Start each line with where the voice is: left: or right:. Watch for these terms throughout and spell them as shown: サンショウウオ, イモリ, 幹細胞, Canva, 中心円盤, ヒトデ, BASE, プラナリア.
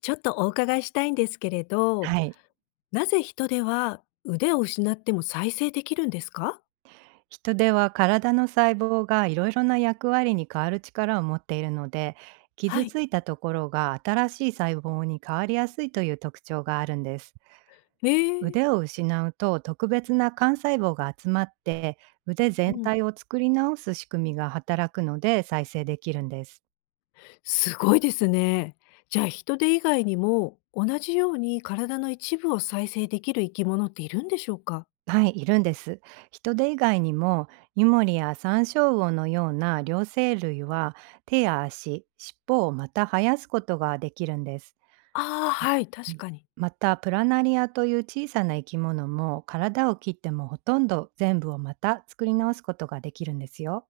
left: ちょっとお伺いしたいんですけれど、
right: はい。
left: なぜ人手は腕を失っても再生できるんですか？
right: 人では体の細胞がいろいろな役割に変わる力を持っているので、
left: は
right: 傷
left: い。
right: ついたところが新しい細胞に変わりやすいという特徴があるんです。
left: ええ。
right: 腕を失うと特別な幹細胞が集まって腕
left: う
right: 全
left: ん、
right: 体を作り直す仕組みが働くので再生できるんです。
left: すごいですね。じゃあ人手以外にも、同じように体の一部を再生できる生き物っているんでしょうか？
right: はい、いるんです。人手以外にも、イモリやサンショウウオのような両生類は手や足、尻尾をまた生やすことができるんです。
left: ああ、はい、
right: う
left: 確
right: ん、
left: かに。
right: またプラナリアという小さな生き物も、体を切ってもほとんど全部をまた作り直すことができるんですよ。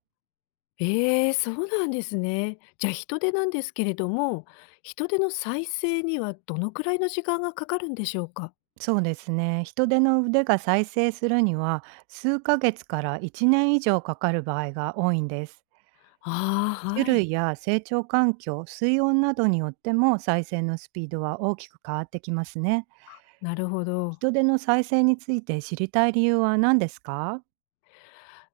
left: ええ、そうなんですね。じゃあ人手なんですけれども、人手の再生にはどのくらいの時間がかかるんでしょうか？
right: そうですね。人手の腕が再生するには、数ヶ月から1年以上かかる場合が多いんです。
left: ああ、
right: 種
left: はい。
right: 類や成長環境、水温などによっても、再生のスピードは大きく変わってきますね。
left: なるほど。
right: 人手の再生について知りたい理由は何ですか？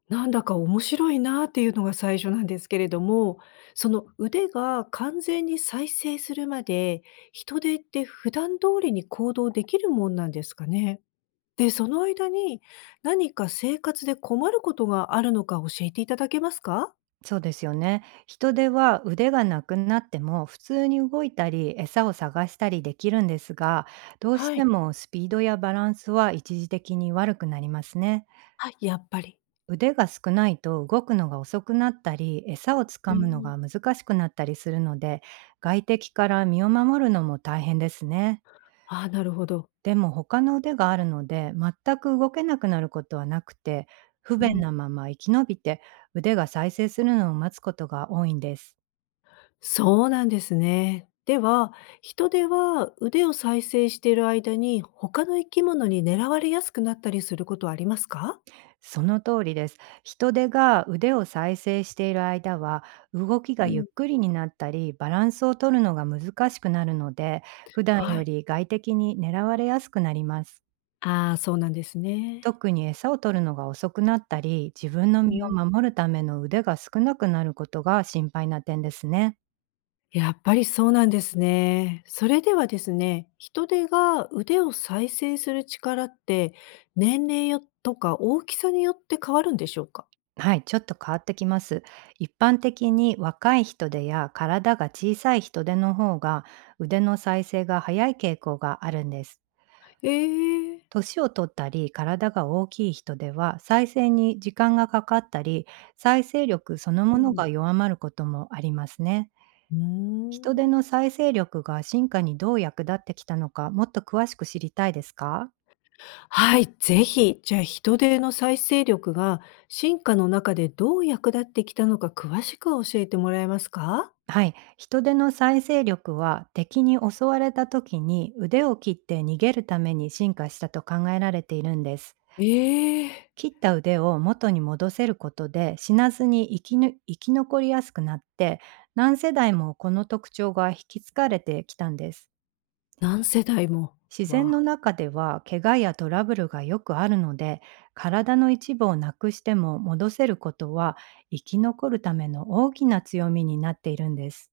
left: なんだか面白いなっていうのが最初なんですけれども、その腕が完全に再生するまで、人手って普段通りに行動できるもんなんですかね？で、その間に何か生活で困ることがあるのか教えていただけますか？
right: そうですよね。人手は腕がなくなっても、普通に動いたり餌を探したりできるんですが、どうし
left: は
right: て
left: い。
right: もスピードやバランスは一時的に悪くなりますね。
left: あ、やっぱり。
right: 腕が少ないと動くのが遅くなったり、餌をつ
left: う
right: かむの
left: ん。
right: が難しくなったりするので、外敵から身を守るのも大変ですね。
left: あ、なるほど。
right: でも他の腕があるので、全く動けなくなることはなくて、不
left: う
right: 便
left: ん。
right: なまま生き延びて、腕が再生するのを待つことが多いんです。
left: そうなんですね。では、人手は腕を再生している間に、他の生き物に狙われやすくなったりすることはありますか？
right: その通りです。人手が腕を再生している間は、動きが
left: う
right: ゆっ
left: ん、
right: くりになったり、バランスを取るのが難しくなるので、普段
left: は
right: よ
left: い。
right: り外的に狙われやすくなります。
left: ああ、そうなんですね。
right: 特に餌を取るのが遅くなったり、自分の
left: う
right: 身を
left: ん。
right: 守るための腕が少なくなることが心配な点ですね。
left: やっぱりそうなんですね。それではですね、人手が腕を再生する力って、年齢よとか大きさによって変わるんでしょうか？
right: はい、ちょっと変わってきます。一般的に、若い人手や体が小さい人手の方が腕の再生が早い傾向があるんです。
left: ええ。
right: 年を取ったり体が大きい人では、再生に時間がかかったり、再生力その
left: う
right: もの
left: ん。
right: が弱まることもありますね。
left: うー
right: 人手
left: ん。
right: の再生力が進化にどう役立ってきたのか、もっと詳しく知りたいですか？
left: はい、ぜひ。じゃあ人手の再生力が進化の中でどう役立ってきたのか詳しく教えてもらえますか？
right: はい。人手の再生力は、敵に襲われた時に腕を切って逃げるために進化したと考えられているんです。
left: ええ。
right: 切った腕を元に戻せることで、死なずに生き残りやすくなって、何世代もこの特徴が引き継がれてきたんです。
left: 何世代も。
right: 自
left: わ
right: 然の
left: あ。
right: 中では怪我やトラブルがよくあるので、体の一部をなくしても戻せることは、生き残るための大きな強みになっているんです。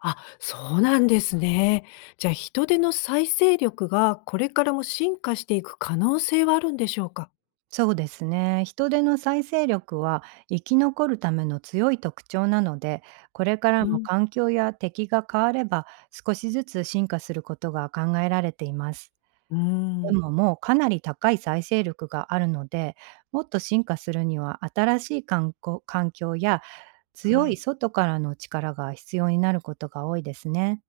left: あ、そうなんですね。じゃあ、人手の再生力がこれからも進化していく可能性はあるんでしょうか？
right: そうですね。人手の再生力は、生き残るための強い特徴なので、これから
left: う
right: も
left: ん。
right: 環境や敵が変われば少しずつ進化することが考えられています。
left: うー
right: で
left: ん。
right: も、もうかなり高い再生力があるので、もっと進化するには、新しい環境や、
left: は
right: 強い
left: い。
right: 外からの力が必要になることが多いですね。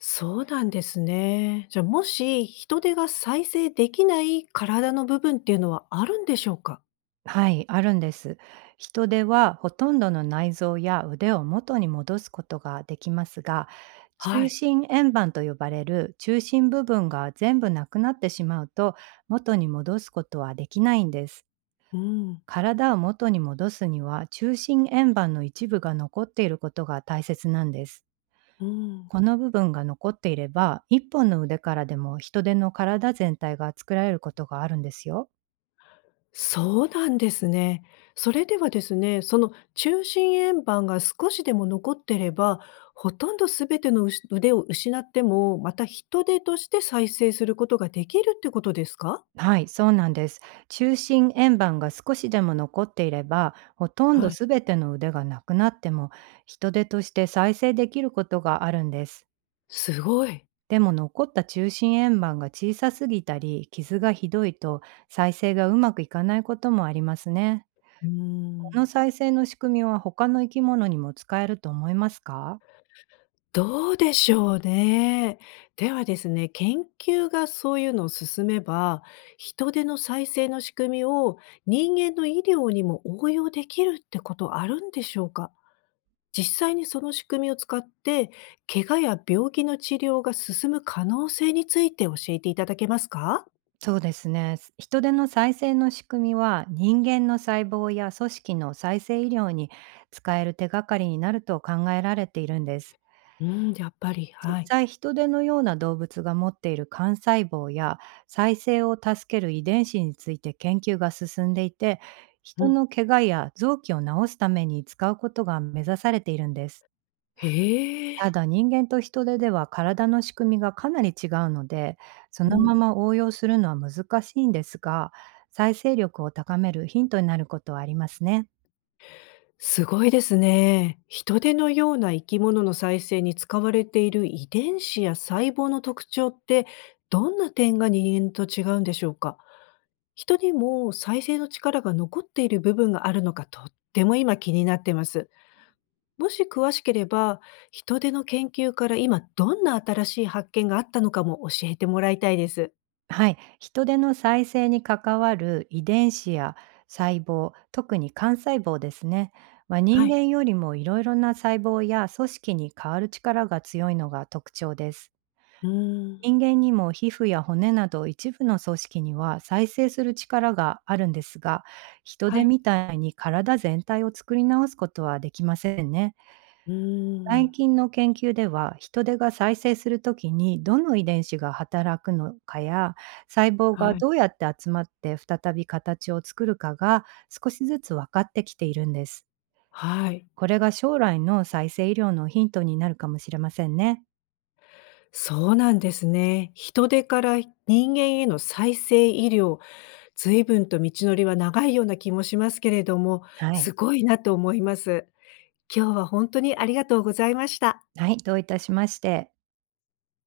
left: そうなんですね。じゃあ、もし人手が再生できない体の部分っていうのはあるんでしょうか？
right: はい、あるんです。人手はほとんどの内臓や腕を元に戻すことができますが、
left: は
right: 中
left: い。
right: 心円盤と呼ばれる中心部分が全部なくなってしまうと、元に戻すことはできないんです。
left: うん。
right: 体を元に戻すには、中心円盤の一部が残っていることが大切なんです。
left: うん。
right: この部分が残っていれば、一本の腕からでも人手の体全体が作られることがあるんですよ。
left: そうなんですね。それではですね、その中心円盤が少しでも残ってれば、ほとんど全てのうし腕を失っても、また人手として再生することができるってことですか？
right: はい、そうなんです。中心円盤が少しでも残っていれば、ほとん
left: は
right: ど
left: い。
right: すべての腕がなくなっても、人手として再生できることがあるんです。
left: すごい。
right: でも、残った中心円盤が小さすぎたり、傷がひどいと、再生がうまくいかないこともありますね。
left: うー
right: この
left: ん。
right: 再生の仕組みは他の生き物にも使えると思いますか？
left: どうでしょうね。ではですね、研究がそういうのを進めば、人手の再生の仕組みを人間の医療にも応用できるってことあるんでしょうか？実際にその仕組みを使って、怪我や病気の治療が進む可能性について教えていただけますか？
right: そうですね。人手の再生の仕組みは、人間の細胞や組織の再生医療に使える手がかりになると考えられているんです。
left: うん、やっぱり、
right: 実
left: はい。
right: 際、人手のような動物が持っている幹細胞や、再生を助ける遺伝子について研究が進んでいて、
left: う
right: 人
left: ん。
right: の怪我や臓器を治すために使うことが目指されているんです。
left: へえ。
right: ただ、人間とヒトデでは体の仕組みがかなり違うので、そ
left: う
right: の
left: ん、
right: まま応用するのは難しいんですが、再生力を高めるヒントになることはありますね。
left: すごいですね。人手のような生き物の再生に使われている遺伝子や細胞の特徴って、どんな点が人間と違うんでしょうか？人にも再生の力が残っている部分があるのかとっても今気になってます。もし詳しければ、人手の研究から今どんな新しい発見があったのかも教えてもらいたいです。
right: はい、ヒトデの再生に関わる遺伝子や細胞、特に幹細胞ですね。は、
left: は
right: 人
left: い。
right: 間よりもいろいろな細胞や組織に変わる力が強いのが特徴です。
left: うーん。
right: 人間にも皮膚や骨など、一部の組織には再生する力があるんですが、人
left: は
right: 手
left: い。
right: みたいに体全体を作り直すことはできませんね。
left: うー
right: 最
left: ん。
right: 近の研究では、人手が再生するときにどの遺伝子が働くのかや、細胞が
left: はい。
right: どうやって集まって再び形を作るかが、少しずつ分かってきているんです。
left: はい。
right: これが将来の再生医療のヒントになるかもしれませんね。
left: そうなんですね。人手から人間への再生医療、随分と道のりは長いような気もしますけれども、
right: はい。
left: すごいなと思います。今日は本当にありがとうございました。
right: はい、どういたしまして。